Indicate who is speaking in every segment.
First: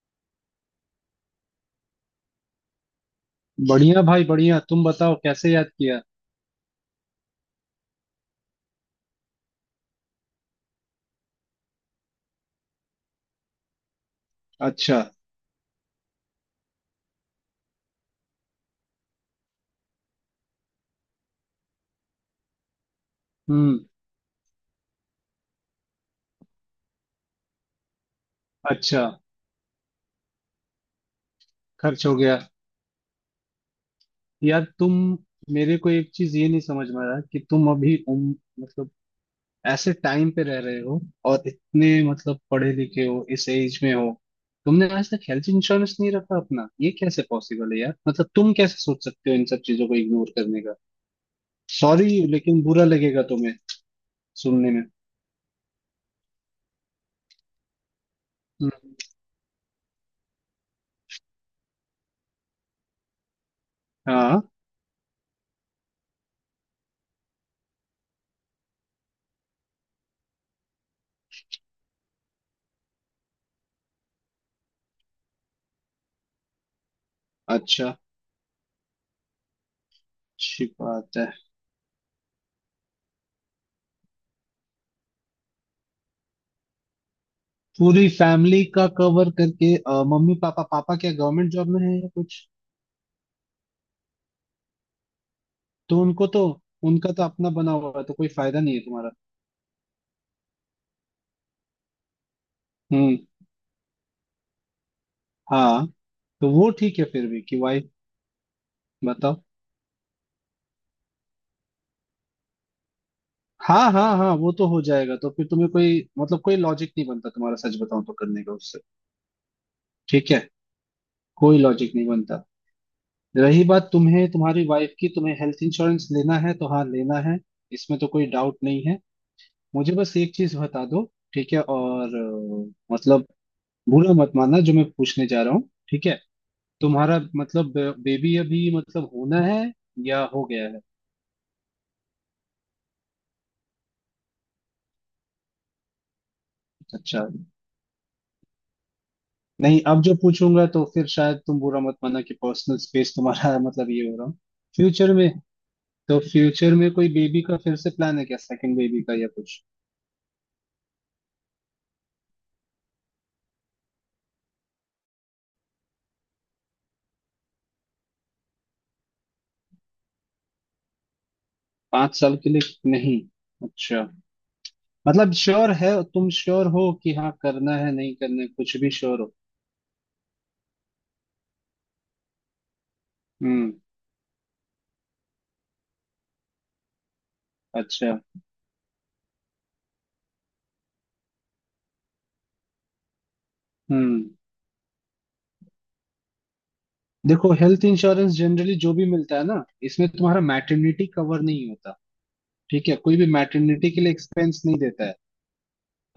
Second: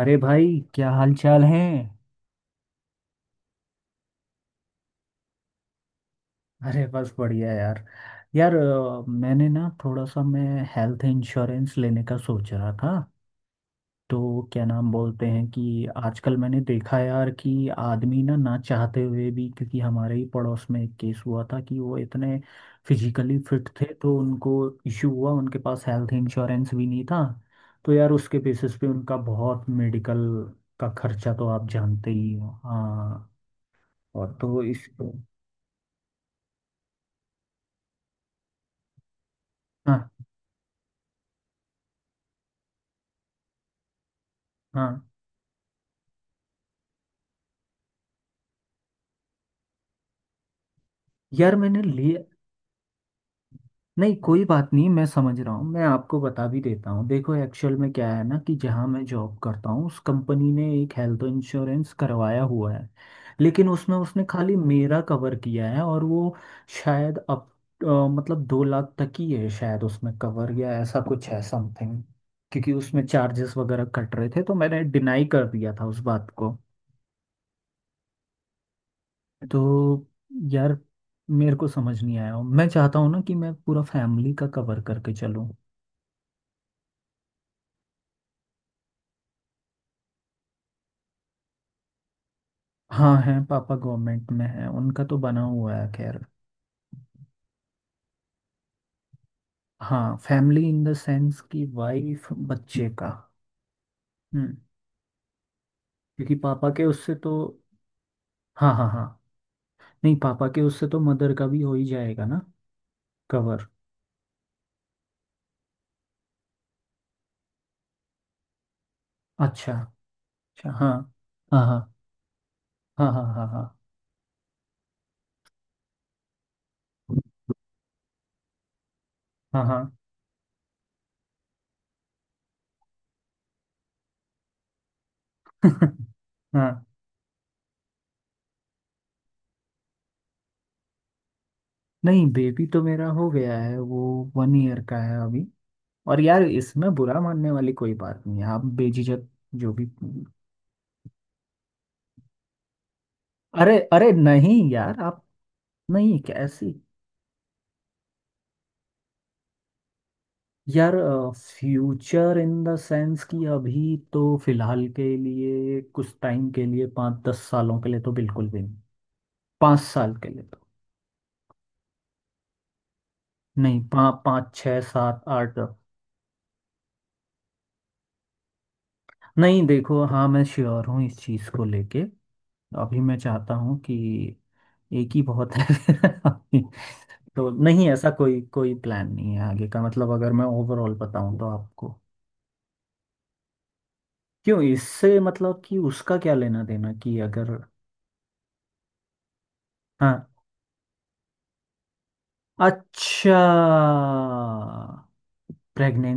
Speaker 1: अरे भाई, क्या हाल चाल है।
Speaker 2: बढ़िया भाई बढ़िया। तुम बताओ कैसे याद किया?
Speaker 1: अरे बस बढ़िया यार। यार मैंने ना थोड़ा सा मैं हेल्थ इंश्योरेंस लेने का सोच रहा था। तो क्या नाम
Speaker 2: अच्छा।
Speaker 1: बोलते हैं कि आजकल मैंने देखा यार कि आदमी ना ना चाहते हुए भी, क्योंकि हमारे ही पड़ोस में एक केस हुआ था कि वो इतने फिजिकली फिट
Speaker 2: हम्म।
Speaker 1: थे तो उनको इश्यू हुआ। उनके पास हेल्थ इंश्योरेंस भी नहीं था, तो यार उसके बेसिस पे
Speaker 2: अच्छा।
Speaker 1: उनका बहुत मेडिकल का खर्चा, तो आप
Speaker 2: खर्च
Speaker 1: जानते
Speaker 2: हो
Speaker 1: ही
Speaker 2: गया?
Speaker 1: हो। हाँ। और तो
Speaker 2: यार
Speaker 1: इस।
Speaker 2: तुम, मेरे को एक चीज ये नहीं समझ में आ रहा कि तुम अभी मतलब ऐसे
Speaker 1: हाँ
Speaker 2: टाइम पे रह रहे हो, और इतने मतलब पढ़े लिखे हो, इस एज में हो, तुमने
Speaker 1: हाँ।
Speaker 2: आज तक हेल्थ इंश्योरेंस नहीं रखा अपना। ये कैसे पॉसिबल है यार? मतलब तुम कैसे सोच सकते हो इन सब चीजों को इग्नोर करने का।
Speaker 1: यार मैंने
Speaker 2: सॉरी,
Speaker 1: लिया।
Speaker 2: लेकिन बुरा लगेगा तुम्हें
Speaker 1: नहीं, कोई बात
Speaker 2: सुनने में।
Speaker 1: नहीं, मैं समझ रहा हूँ, मैं आपको बता भी देता हूँ। देखो एक्चुअल में क्या है ना कि
Speaker 2: हम्म,
Speaker 1: जहाँ मैं जॉब करता हूँ उस कंपनी ने एक हेल्थ इंश्योरेंस करवाया हुआ है। लेकिन उसमें उसने
Speaker 2: हाँ।
Speaker 1: खाली मेरा कवर किया है और वो शायद अब मतलब 2 लाख तक ही है शायद उसमें कवर, या ऐसा कुछ है समथिंग। क्योंकि उसमें चार्जेस वगैरह कट रहे थे तो मैंने डिनाई कर दिया था उस बात को।
Speaker 2: अच्छा,
Speaker 1: तो
Speaker 2: अच्छी
Speaker 1: यार
Speaker 2: बात है।
Speaker 1: मेरे को समझ नहीं आया, मैं चाहता हूँ ना कि मैं पूरा फैमिली का कवर करके चलूँ।
Speaker 2: पूरी फैमिली का कवर करके मम्मी पापा, पापा क्या गवर्नमेंट जॉब में है या कुछ?
Speaker 1: हाँ, हैं, पापा गवर्नमेंट में है, उनका तो बना हुआ है
Speaker 2: तो
Speaker 1: खैर।
Speaker 2: उनको तो, उनका तो अपना बना हुआ है तो कोई फायदा नहीं है तुम्हारा।
Speaker 1: हाँ, फैमिली इन द सेंस कि वाइफ बच्चे का।
Speaker 2: हम्म।
Speaker 1: हम्म।
Speaker 2: हाँ।
Speaker 1: क्योंकि
Speaker 2: तो
Speaker 1: पापा
Speaker 2: वो
Speaker 1: के
Speaker 2: ठीक है
Speaker 1: उससे
Speaker 2: फिर
Speaker 1: तो।
Speaker 2: भी कि वाइफ।
Speaker 1: हाँ हाँ हाँ।
Speaker 2: बताओ।
Speaker 1: नहीं, पापा के उससे तो मदर का भी हो ही जाएगा ना, कवर।
Speaker 2: हाँ हाँ हाँ, वो तो हो जाएगा। तो फिर तुम्हें कोई मतलब कोई लॉजिक नहीं बनता तुम्हारा, सच बताऊं तो, करने का उससे।
Speaker 1: अच्छा।
Speaker 2: ठीक है।
Speaker 1: अच्छा हाँ।
Speaker 2: कोई
Speaker 1: हाँ हाँ।
Speaker 2: लॉजिक नहीं बनता।
Speaker 1: हाँ हाँ हाँ।
Speaker 2: रही बात तुम्हें तुम्हारी वाइफ की, तुम्हें हेल्थ इंश्योरेंस लेना है तो हाँ लेना है, इसमें तो कोई डाउट नहीं है।
Speaker 1: हाँ हाँ हाँ।
Speaker 2: मुझे बस एक चीज बता दो, ठीक है। और मतलब बुरा मत मानना जो मैं पूछने जा रहा हूँ, ठीक है?
Speaker 1: हाँ।
Speaker 2: तुम्हारा मतलब बेबी अभी मतलब होना है या हो गया है?
Speaker 1: नहीं, बेबी तो मेरा हो गया है, वो 1 ईयर का है अभी। और यार इसमें बुरा
Speaker 2: अच्छा।
Speaker 1: मानने वाली कोई बात नहीं है, आप बेझिझक जो
Speaker 2: नहीं,
Speaker 1: भी।
Speaker 2: अब जो पूछूंगा तो फिर शायद तुम बुरा मत मानना कि पर्सनल स्पेस तुम्हारा
Speaker 1: अरे
Speaker 2: मतलब ये
Speaker 1: अरे,
Speaker 2: हो रहा हूँ।
Speaker 1: नहीं यार
Speaker 2: फ्यूचर
Speaker 1: आप,
Speaker 2: में,
Speaker 1: नहीं
Speaker 2: तो
Speaker 1: कैसी।
Speaker 2: फ्यूचर में कोई बेबी का फिर से प्लान है क्या, सेकंड बेबी का या कुछ?
Speaker 1: यार, फ्यूचर इन द सेंस कि अभी तो फिलहाल के लिए, कुछ टाइम के लिए, 5-10 सालों के लिए तो बिल्कुल भी नहीं। 5 साल के लिए तो
Speaker 2: 5 साल के लिए नहीं?
Speaker 1: नहीं,
Speaker 2: अच्छा।
Speaker 1: पाँच छः सात
Speaker 2: मतलब
Speaker 1: आठ
Speaker 2: श्योर है, तुम श्योर हो कि हाँ करना है नहीं करना है कुछ भी श्योर हो?
Speaker 1: नहीं देखो, हाँ, मैं श्योर हूँ इस चीज़ को लेके। अभी मैं चाहता
Speaker 2: हम्म।
Speaker 1: हूँ कि एक ही बहुत है। तो नहीं, ऐसा
Speaker 2: अच्छा।
Speaker 1: कोई कोई प्लान नहीं है आगे का, मतलब अगर मैं ओवरऑल बताऊं तो आपको।
Speaker 2: हम्म।
Speaker 1: क्यों, इससे मतलब कि उसका क्या लेना देना, कि
Speaker 2: देखो
Speaker 1: अगर।
Speaker 2: हेल्थ इंश्योरेंस जनरली जो भी मिलता है ना, इसमें
Speaker 1: हाँ।
Speaker 2: तुम्हारा मैटरनिटी कवर नहीं होता, ठीक है। कोई भी
Speaker 1: अच्छा।
Speaker 2: मैटरनिटी के लिए एक्सपेंस नहीं देता है।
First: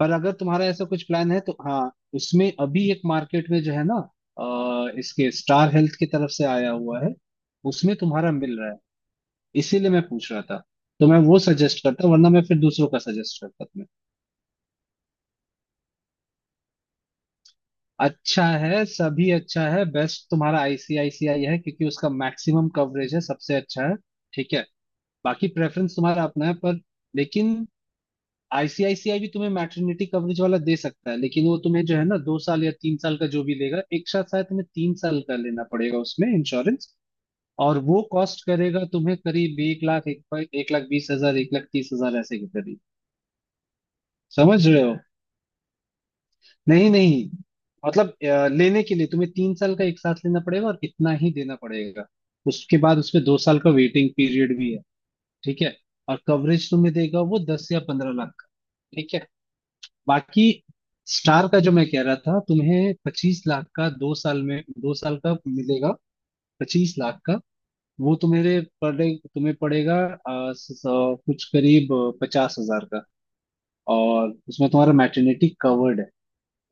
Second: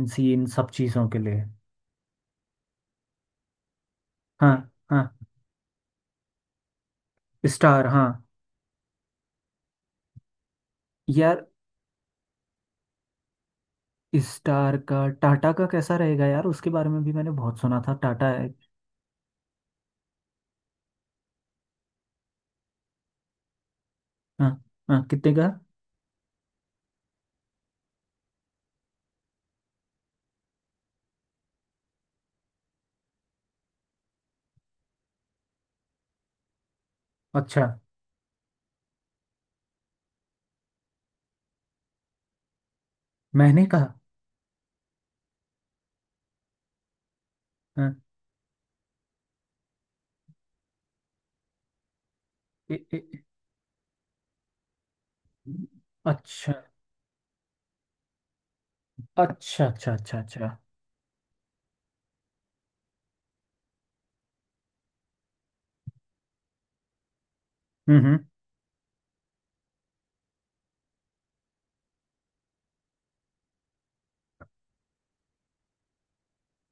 Speaker 2: पर अगर
Speaker 1: इन
Speaker 2: तुम्हारा
Speaker 1: सब
Speaker 2: ऐसा कुछ
Speaker 1: चीज़ों के
Speaker 2: प्लान है
Speaker 1: लिए।
Speaker 2: तो हाँ, उसमें अभी एक मार्केट में जो है ना,
Speaker 1: हाँ हाँ।
Speaker 2: इसके स्टार हेल्थ की तरफ से आया हुआ है,
Speaker 1: स्टार,
Speaker 2: उसमें
Speaker 1: हाँ।
Speaker 2: तुम्हारा मिल रहा है, इसीलिए मैं पूछ रहा था। तो मैं वो
Speaker 1: यार
Speaker 2: सजेस्ट करता, वरना मैं फिर दूसरों का सजेस्ट करता तुम्हें।
Speaker 1: स्टार का, टाटा का कैसा रहेगा यार, उसके बारे में भी मैंने बहुत सुना था, टाटा
Speaker 2: अच्छा
Speaker 1: है।
Speaker 2: है, सभी अच्छा है, बेस्ट तुम्हारा आईसीआईसीआई है क्योंकि उसका मैक्सिमम कवरेज है, सबसे अच्छा है,
Speaker 1: हाँ
Speaker 2: ठीक है।
Speaker 1: हाँ, कितने का।
Speaker 2: बाकी प्रेफरेंस तुम्हारा अपना है, पर, लेकिन आईसीआईसीआई भी तुम्हें मैटरनिटी कवरेज वाला दे सकता है, लेकिन वो तुम्हें जो है ना 2 साल या 3 साल का जो भी लेगा एक साथ, शायद तुम्हें 3 साल का लेना पड़ेगा उसमें इंश्योरेंस।
Speaker 1: अच्छा।
Speaker 2: और वो कॉस्ट करेगा तुम्हें करीब 1 लाख, 1 लाख 20 हजार, 1 लाख 30 हजार ऐसे के करीब।
Speaker 1: मैंने कहा।
Speaker 2: समझ रहे हो? नहीं नहीं,
Speaker 1: हाँ।
Speaker 2: मतलब लेने के लिए तुम्हें तीन साल का एक साथ लेना पड़ेगा और इतना ही देना पड़ेगा।
Speaker 1: ए,
Speaker 2: उसके बाद
Speaker 1: ए,
Speaker 2: उसमें 2 साल का वेटिंग पीरियड भी है, ठीक है। और
Speaker 1: अच्छा
Speaker 2: कवरेज तुम्हें देगा वो 10 या 15 लाख का, ठीक है।
Speaker 1: अच्छा अच्छा अच्छा।
Speaker 2: बाकी
Speaker 1: अच्छा।
Speaker 2: स्टार का जो मैं कह रहा था तुम्हें, 25 लाख का 2 साल में, 2 साल का मिलेगा 25 लाख का। वो
Speaker 1: हम्म।
Speaker 2: तुम्हारे पड़े, तुम्हें पड़ेगा कुछ करीब 50,000 का, और उसमें तुम्हारा मैटरनिटी कवर्ड है।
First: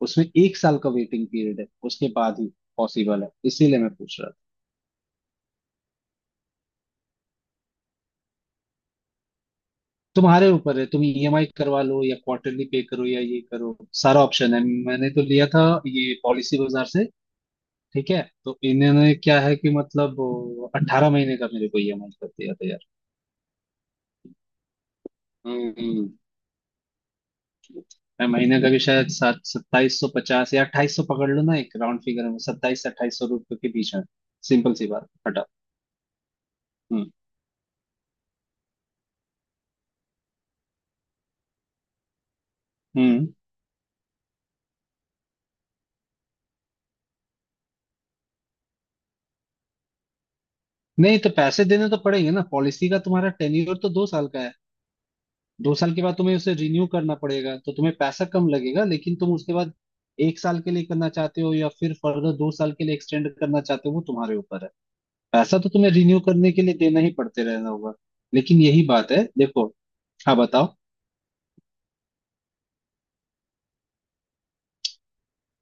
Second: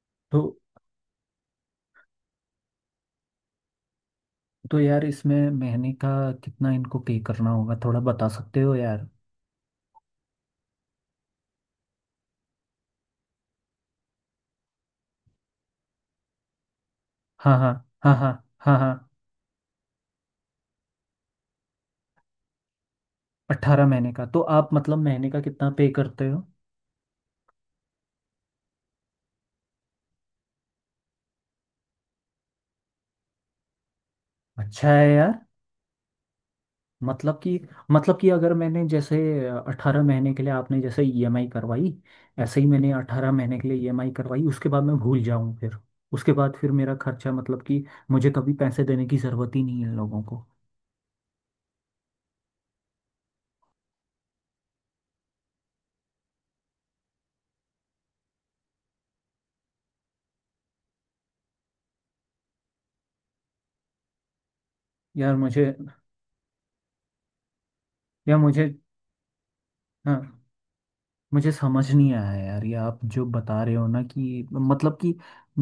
Speaker 2: उसमें
Speaker 1: तो।
Speaker 2: 1 साल का वेटिंग पीरियड है, उसके बाद ही पॉसिबल है, इसीलिए मैं पूछ रहा था।
Speaker 1: तो यार इसमें महीने का कितना इनको पे करना होगा, थोड़ा बता सकते हो यार।
Speaker 2: तुम्हारे ऊपर है, तुम ईएमआई करवा लो या क्वार्टरली पे करो या ये करो, सारा ऑप्शन है। मैंने तो लिया था ये पॉलिसी बाजार से,
Speaker 1: हाँ हाँ
Speaker 2: ठीक
Speaker 1: हाँ
Speaker 2: है।
Speaker 1: हाँ
Speaker 2: तो
Speaker 1: हाँ हाँ।
Speaker 2: इन्होंने क्या है कि मतलब 18 महीने का मेरे को ईएमआई कर दिया था यार।
Speaker 1: 18 महीने का, तो आप मतलब महीने का कितना पे
Speaker 2: हम्म।
Speaker 1: करते हो।
Speaker 2: मैं महीने का भी शायद सात 2750 या 2800 पकड़ लो ना, एक राउंड फिगर में 2700 से 2800 रुपये के बीच में। सिंपल सी
Speaker 1: अच्छा है
Speaker 2: बात
Speaker 1: यार।
Speaker 2: हटा। हम्म।
Speaker 1: मतलब कि, मतलब कि अगर मैंने जैसे 18 महीने के लिए आपने जैसे ईएमआई करवाई, ऐसे ही मैंने
Speaker 2: हम्म।
Speaker 1: 18 महीने के लिए ईएमआई करवाई, उसके बाद मैं भूल जाऊँ फिर। उसके बाद फिर मेरा खर्चा, मतलब कि मुझे कभी पैसे देने की ज़रूरत ही नहीं है लोगों को।
Speaker 2: नहीं तो पैसे देने तो पड़ेंगे ना, पॉलिसी का तुम्हारा टेन्योर तो 2 साल का है। 2 साल के बाद तुम्हें उसे रिन्यू करना पड़ेगा, तो तुम्हें पैसा कम लगेगा, लेकिन तुम उसके बाद 1 साल के लिए करना चाहते हो या फिर फर्दर 2 साल के लिए एक्सटेंड करना चाहते हो, वो तुम्हारे ऊपर है।
Speaker 1: यार
Speaker 2: पैसा
Speaker 1: मुझे,
Speaker 2: तो तुम्हें रिन्यू करने के लिए देना ही पड़ते रहना होगा।
Speaker 1: या
Speaker 2: लेकिन
Speaker 1: मुझे।
Speaker 2: यही बात है देखो। हाँ
Speaker 1: हाँ।
Speaker 2: बताओ।
Speaker 1: मुझे समझ नहीं आया यार, ये आप जो बता रहे हो ना, कि मतलब कि,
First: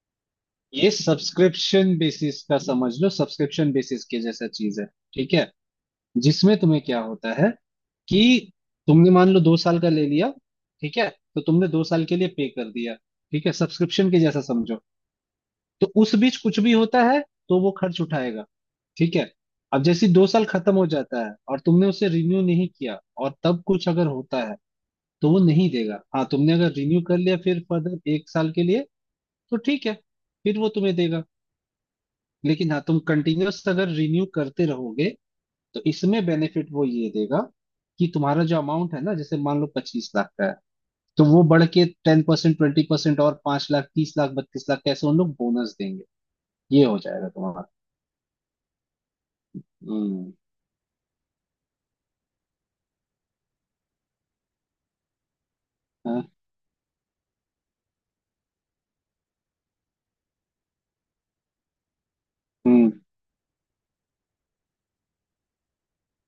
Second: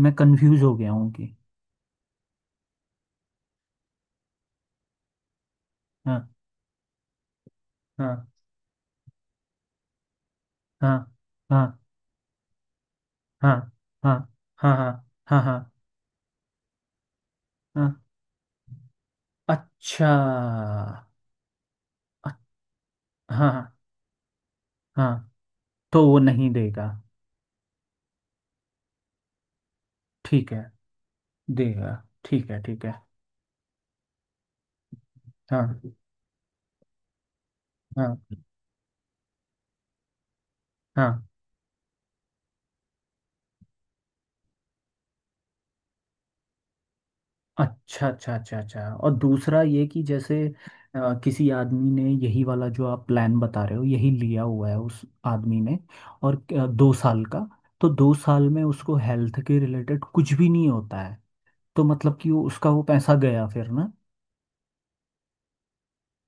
Speaker 1: मैं कंफ्यूज हो
Speaker 2: ये
Speaker 1: गया हूँ कि।
Speaker 2: सब्सक्रिप्शन बेसिस का समझ लो, सब्सक्रिप्शन बेसिस के जैसा चीज है, ठीक है,
Speaker 1: हाँ
Speaker 2: जिसमें तुम्हें क्या होता है
Speaker 1: हाँ
Speaker 2: कि तुमने मान लो 2 साल का ले लिया, ठीक
Speaker 1: हाँ
Speaker 2: है, तो
Speaker 1: हाँ
Speaker 2: तुमने 2 साल के लिए पे कर दिया, ठीक है,
Speaker 1: हाँ
Speaker 2: सब्सक्रिप्शन
Speaker 1: हाँ
Speaker 2: के जैसा
Speaker 1: हाँ
Speaker 2: समझो।
Speaker 1: हाँ हाँ हाँ
Speaker 2: तो उस बीच कुछ भी होता है तो वो
Speaker 1: हाँ।
Speaker 2: खर्च उठाएगा, ठीक है। अब
Speaker 1: अच्छा।
Speaker 2: जैसे ही 2 साल खत्म हो जाता है और तुमने उसे
Speaker 1: अ-
Speaker 2: रिन्यू नहीं किया, और तब
Speaker 1: हाँ
Speaker 2: कुछ अगर होता है तो
Speaker 1: हाँ।
Speaker 2: वो नहीं देगा।
Speaker 1: तो वो
Speaker 2: हाँ,
Speaker 1: नहीं
Speaker 2: तुमने अगर
Speaker 1: देगा।
Speaker 2: रिन्यू कर लिया फिर फर्दर 1 साल के लिए तो ठीक है,
Speaker 1: ठीक
Speaker 2: फिर
Speaker 1: है।
Speaker 2: वो तुम्हें देगा।
Speaker 1: देगा। ठीक है
Speaker 2: लेकिन हाँ
Speaker 1: ठीक है।
Speaker 2: तुम कंटिन्यूअस अगर रिन्यू करते रहोगे
Speaker 1: हाँ
Speaker 2: तो इसमें बेनिफिट वो ये देगा कि
Speaker 1: हाँ
Speaker 2: तुम्हारा जो अमाउंट है ना, जैसे मान लो 25 लाख का है,
Speaker 1: हाँ।
Speaker 2: तो वो बढ़ के 10% 20% और 5 लाख 30 लाख 32 लाख कैसे उन लोग बोनस देंगे। ये हो जाएगा तुम्हारा।
Speaker 1: अच्छा अच्छा अच्छा अच्छा, और दूसरा ये कि
Speaker 2: हम्म।
Speaker 1: जैसे किसी आदमी ने यही वाला जो आप प्लान बता रहे हो यही लिया हुआ है उस आदमी ने,
Speaker 2: हाँ,
Speaker 1: और 2 साल का। तो 2 साल में उसको हेल्थ के रिलेटेड कुछ भी नहीं होता है, तो मतलब कि वो उसका वो
Speaker 2: हम्म।
Speaker 1: पैसा गया फिर ना।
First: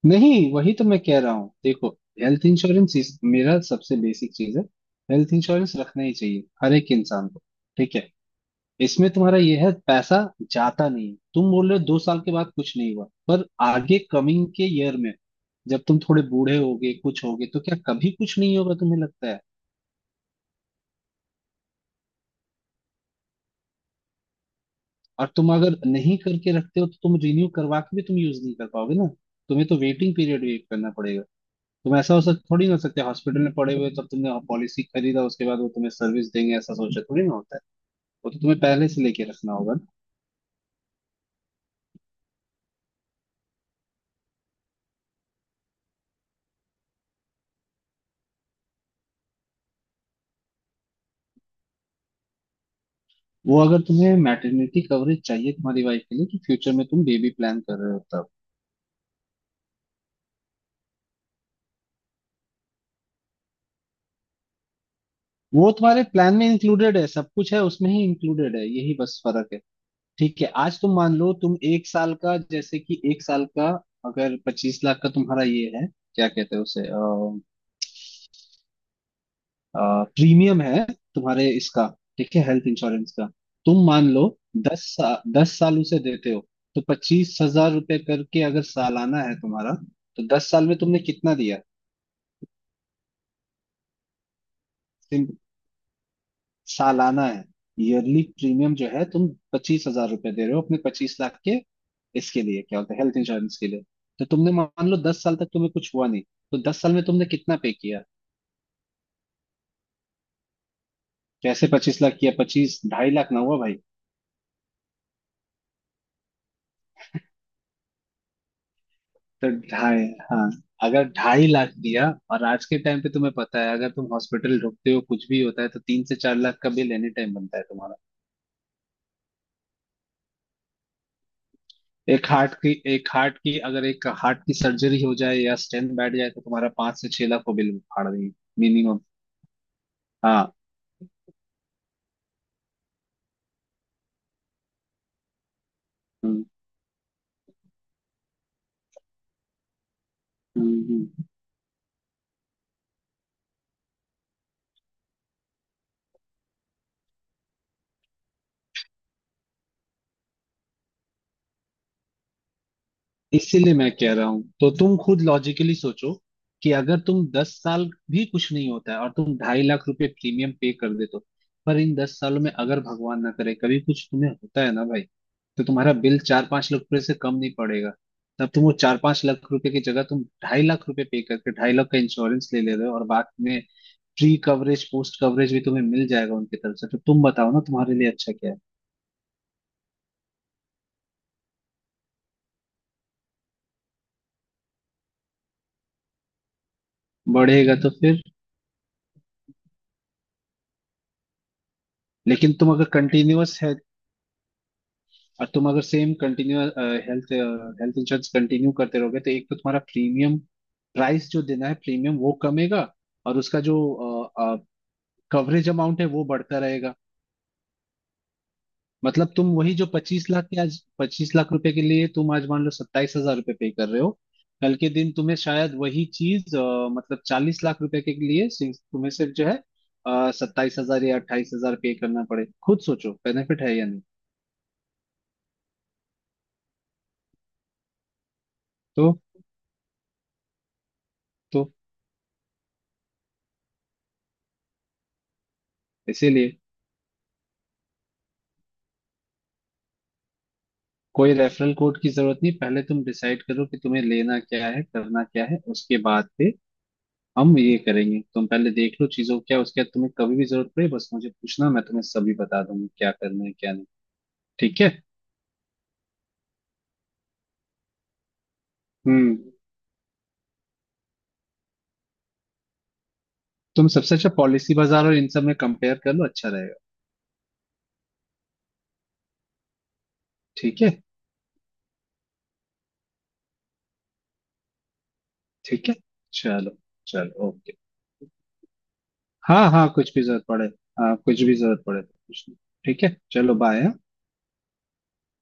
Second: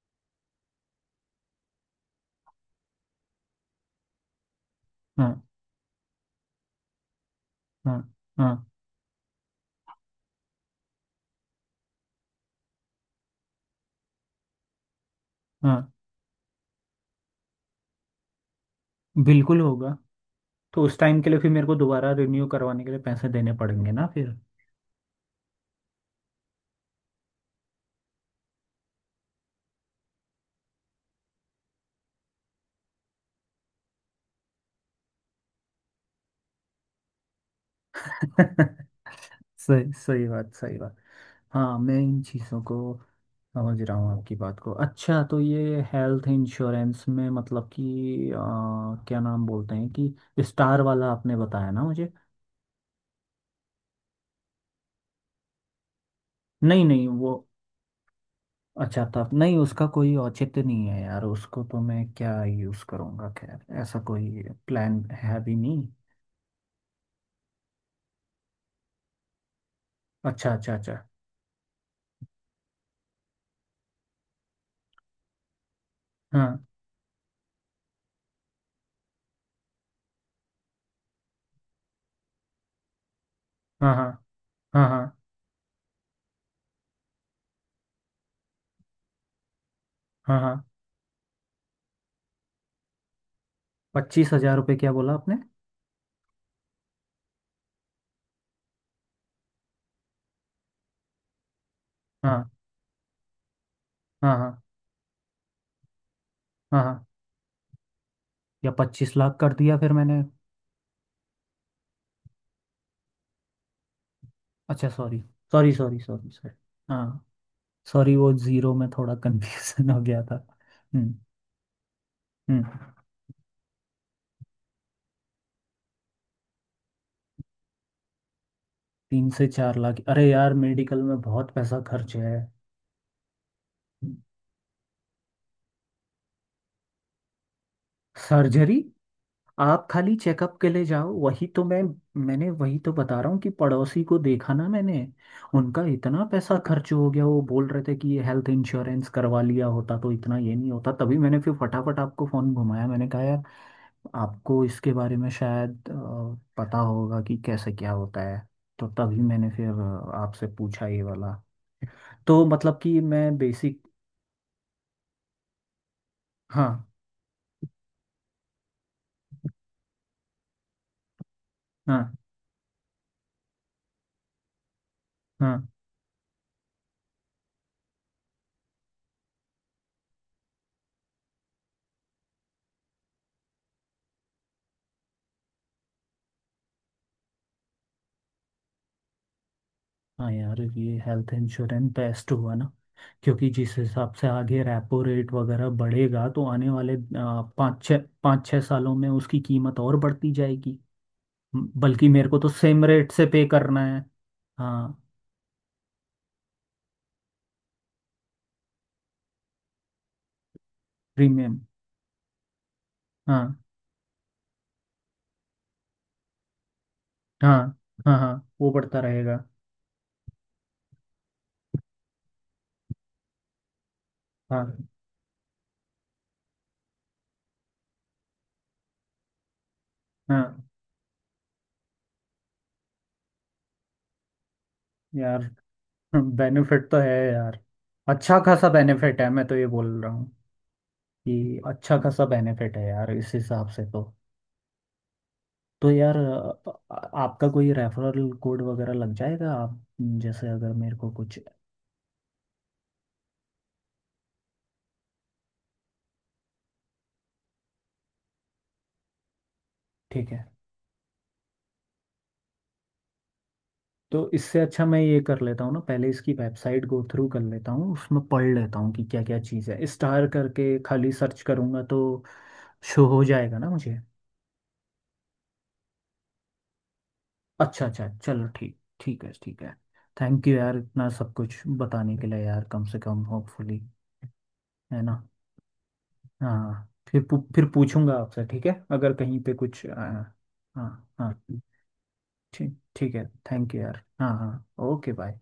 Speaker 2: नहीं वही तो मैं कह रहा हूँ देखो, हेल्थ इंश्योरेंस मेरा सबसे बेसिक चीज है। हेल्थ
Speaker 1: हाँ
Speaker 2: इंश्योरेंस रखना ही चाहिए हर एक इंसान को, ठीक
Speaker 1: हाँ
Speaker 2: है।
Speaker 1: हाँ
Speaker 2: इसमें तुम्हारा यह है, पैसा जाता नहीं है। तुम बोल रहे हो 2 साल के बाद कुछ नहीं हुआ, पर आगे कमिंग के ईयर में जब
Speaker 1: हाँ।
Speaker 2: तुम थोड़े बूढ़े होगे कुछ होगे तो क्या कभी कुछ नहीं होगा तुम्हें लगता है?
Speaker 1: बिल्कुल होगा, तो उस टाइम के लिए फिर मेरे को दोबारा रिन्यू करवाने के लिए पैसे देने पड़ेंगे ना फिर।
Speaker 2: और तुम अगर नहीं करके रखते हो तो तुम रिन्यू करवा के भी तुम यूज नहीं कर पाओगे ना, तुम्हें तो वेटिंग पीरियड वेट करना पड़ेगा। तुम ऐसा हो सक थोड़ी ना हो सकते हॉस्पिटल में पड़े हुए, तब तुमने पॉलिसी खरीदा उसके बाद वो तुम्हें सर्विस देंगे, ऐसा सोचा थोड़ी ना होता है। वो तो तुम्हें पहले से लेके रखना होगा ना।
Speaker 1: सही, सही बात, सही बात। हाँ, मैं इन चीज़ों को समझ रहा हूँ, आपकी बात को। अच्छा, तो ये हेल्थ इंश्योरेंस में मतलब कि क्या नाम बोलते हैं, कि स्टार वाला आपने बताया ना मुझे।
Speaker 2: वो अगर तुम्हें मैटरनिटी कवरेज चाहिए तुम्हारी वाइफ के लिए कि फ्यूचर
Speaker 1: नहीं
Speaker 2: में तुम
Speaker 1: नहीं,
Speaker 2: बेबी
Speaker 1: वो
Speaker 2: प्लान कर रहे हो, तब
Speaker 1: अच्छा था, नहीं उसका कोई औचित्य नहीं है यार, उसको तो मैं क्या यूज़ करूँगा, खैर ऐसा कोई प्लान है भी
Speaker 2: वो
Speaker 1: नहीं।
Speaker 2: तुम्हारे प्लान में इंक्लूडेड है, सब कुछ है उसमें ही इंक्लूडेड है, यही बस फर्क है। ठीक है,
Speaker 1: अच्छा अच्छा
Speaker 2: आज तुम
Speaker 1: अच्छा।
Speaker 2: मान लो तुम 1 साल का, जैसे कि 1 साल का अगर 25 लाख का तुम्हारा ये है, क्या कहते
Speaker 1: हाँ
Speaker 2: हैं उसे, प्रीमियम है तुम्हारे इसका, ठीक है, हेल्थ इंश्योरेंस का। तुम
Speaker 1: हाँ हाँ
Speaker 2: मान लो
Speaker 1: हाँ हाँ
Speaker 2: दस साल उसे देते हो, तो 25,000 रुपये करके अगर सालाना है तुम्हारा, तो
Speaker 1: हाँ
Speaker 2: दस
Speaker 1: हाँ।
Speaker 2: साल में तुमने कितना दिया?
Speaker 1: 25,000 रुपये क्या बोला आपने।
Speaker 2: सिम- सालाना है, ईयरली प्रीमियम जो है तुम 25,000 रुपये दे रहे हो अपने 25 लाख के इसके
Speaker 1: हाँ
Speaker 2: लिए, क्या होता है हेल्थ इंश्योरेंस के लिए। तो
Speaker 1: हाँ हाँ
Speaker 2: तुमने मान लो 10 साल तक तुम्हें कुछ हुआ नहीं, तो दस
Speaker 1: हाँ
Speaker 2: साल में
Speaker 1: हाँ।
Speaker 2: तुमने कितना पे किया?
Speaker 1: या 25 लाख कर दिया फिर मैंने।
Speaker 2: कैसे 25 लाख किया, पच्चीस, 2.5 लाख ना हुआ भाई?
Speaker 1: अच्छा sorry, sorry sorry sorry sorry. हाँ। सॉरी, वो जीरो में थोड़ा
Speaker 2: तो
Speaker 1: कंफ्यूजन हो
Speaker 2: ढाई,
Speaker 1: गया था।
Speaker 2: हाँ, अगर
Speaker 1: हम्म
Speaker 2: 2.5 लाख दिया, और
Speaker 1: हम्म।
Speaker 2: आज के टाइम पे तुम्हें पता है अगर तुम हॉस्पिटल ढुकते हो कुछ भी होता है तो 3 से 4 लाख का बिल एनी टाइम बनता है तुम्हारा।
Speaker 1: 3 से 4 लाख, अरे यार मेडिकल में बहुत पैसा खर्च है।
Speaker 2: एक हार्ट की अगर एक हार्ट की सर्जरी हो जाए या स्टेंट बैठ जाए तो तुम्हारा 5 से 6 लाख को बिल फाड़ देंगे,
Speaker 1: सर्जरी।
Speaker 2: मिनिमम।
Speaker 1: आप खाली
Speaker 2: हाँ।
Speaker 1: चेकअप के लिए जाओ, वही तो मैं, मैंने वही तो बता रहा हूँ कि पड़ोसी को देखा ना मैंने, उनका इतना
Speaker 2: हम्म।
Speaker 1: पैसा खर्च हो गया, वो बोल रहे थे कि ये हेल्थ इंश्योरेंस करवा लिया होता तो इतना ये नहीं
Speaker 2: हम्म।
Speaker 1: होता, तभी
Speaker 2: हम्म।
Speaker 1: मैंने फिर फटाफट आपको फोन घुमाया, मैंने कहा यार आपको इसके बारे में शायद पता होगा कि कैसे क्या होता है, तो तभी मैंने फिर आपसे पूछा ये वाला। तो मतलब कि मैं
Speaker 2: इसीलिए
Speaker 1: बेसिक।
Speaker 2: मैं कह रहा हूं, तो तुम खुद लॉजिकली सोचो कि
Speaker 1: हाँ
Speaker 2: अगर तुम 10 साल भी कुछ नहीं होता है और तुम 2.5 लाख रुपए प्रीमियम पे कर देते हो, पर इन
Speaker 1: हाँ
Speaker 2: 10 सालों में अगर भगवान ना करे कभी कुछ तुम्हें होता है ना भाई,
Speaker 1: हाँ।
Speaker 2: तो तुम्हारा बिल 4-5 लाख रुपए से कम नहीं पड़ेगा। तब तुम वो 4-5 लाख रुपए की जगह तुम 2.5 लाख रुपए पे करके 2.5 लाख का इंश्योरेंस ले ले रहे हो, और बाद में प्री कवरेज पोस्ट कवरेज भी तुम्हें मिल जाएगा उनकी तरफ से, तो तुम बताओ ना तुम्हारे लिए अच्छा क्या है।
Speaker 1: हाँ यार, ये हेल्थ इंश्योरेंस बेस्ट हुआ ना, क्योंकि जिस हिसाब से आगे रेपो रेट वगैरह बढ़ेगा तो आने वाले
Speaker 2: बढ़ेगा
Speaker 1: पाँच
Speaker 2: तो
Speaker 1: छः
Speaker 2: फिर,
Speaker 1: पाँच छः सालों में उसकी कीमत और बढ़ती जाएगी। बल्कि मेरे को तो
Speaker 2: लेकिन तुम
Speaker 1: सेम
Speaker 2: अगर
Speaker 1: रेट से पे
Speaker 2: कंटिन्यूअस है
Speaker 1: करना है। हाँ।
Speaker 2: और तुम अगर same continue health health insurance continue करते रहोगे तो एक तो तुम्हारा प्रीमियम प्राइस जो
Speaker 1: प्रीमियम।
Speaker 2: देना है, प्रीमियम वो कमेगा, और
Speaker 1: हाँ
Speaker 2: उसका जो कवरेज अमाउंट है वो बढ़ता रहेगा।
Speaker 1: हाँ हाँ हाँ, वो बढ़ता
Speaker 2: मतलब
Speaker 1: रहेगा।
Speaker 2: तुम वही जो 25 लाख के, आज 25 लाख रुपए के लिए तुम आज मान लो 27,000 रुपये पे कर रहे हो,
Speaker 1: हाँ
Speaker 2: कल के दिन तुम्हें शायद वही चीज मतलब 40 लाख रुपए के लिए तुम्हें सिर्फ जो है
Speaker 1: हाँ।
Speaker 2: 27,000 या 28,000 पे करना पड़े। खुद सोचो बेनिफिट है या नहीं।
Speaker 1: यार बेनिफिट तो है यार, अच्छा खासा
Speaker 2: तो
Speaker 1: बेनिफिट है, मैं तो ये बोल रहा हूँ कि
Speaker 2: तो
Speaker 1: अच्छा खासा बेनिफिट है यार, इस हिसाब से तो। तो यार
Speaker 2: इसीलिए
Speaker 1: आपका कोई रेफरल कोड वगैरह लग जाएगा, आप जैसे अगर मेरे को
Speaker 2: कोई
Speaker 1: कुछ।
Speaker 2: रेफरल कोड की जरूरत नहीं। पहले तुम डिसाइड करो कि तुम्हें लेना क्या है करना क्या है, उसके बाद पे हम ये करेंगे। तुम पहले देख लो चीजों को क्या, उसके बाद तुम्हें
Speaker 1: ठीक
Speaker 2: कभी
Speaker 1: है,
Speaker 2: भी जरूरत पड़े बस मुझे पूछना, मैं तुम्हें सभी बता दूंगा क्या करना है क्या नहीं।
Speaker 1: तो इससे
Speaker 2: ठीक
Speaker 1: अच्छा
Speaker 2: है।
Speaker 1: मैं ये कर लेता हूँ ना, पहले इसकी वेबसाइट गो थ्रू कर लेता हूँ, उसमें पढ़ लेता हूँ कि क्या
Speaker 2: हम्म।
Speaker 1: क्या चीज़ है, स्टार करके खाली सर्च करूँगा तो शो हो जाएगा ना
Speaker 2: तुम
Speaker 1: मुझे।
Speaker 2: सबसे अच्छा पॉलिसी बाजार और इन सब में कंपेयर कर लो, अच्छा रहेगा।
Speaker 1: अच्छा अच्छा, चलो ठीक, ठीक है ठीक है। थैंक यू यार,
Speaker 2: ठीक है।
Speaker 1: इतना सब कुछ बताने के लिए यार, कम से कम होपफुली, है ना।
Speaker 2: ठीक है। चलो,
Speaker 1: हाँ, फिर
Speaker 2: चलो
Speaker 1: फिर
Speaker 2: ओके।
Speaker 1: पूछूंगा आपसे, ठीक है, अगर कहीं पे
Speaker 2: हाँ
Speaker 1: कुछ
Speaker 2: हाँ कुछ भी जरूरत पड़े।
Speaker 1: हाँ
Speaker 2: हाँ
Speaker 1: हाँ।
Speaker 2: कुछ भी जरूरत पड़े तो पूछना।
Speaker 1: ठीक,
Speaker 2: ठीक
Speaker 1: ठीक
Speaker 2: है,
Speaker 1: है।
Speaker 2: चलो
Speaker 1: थैंक यू
Speaker 2: बाय।
Speaker 1: यार, हाँ हाँ, ओके बाय।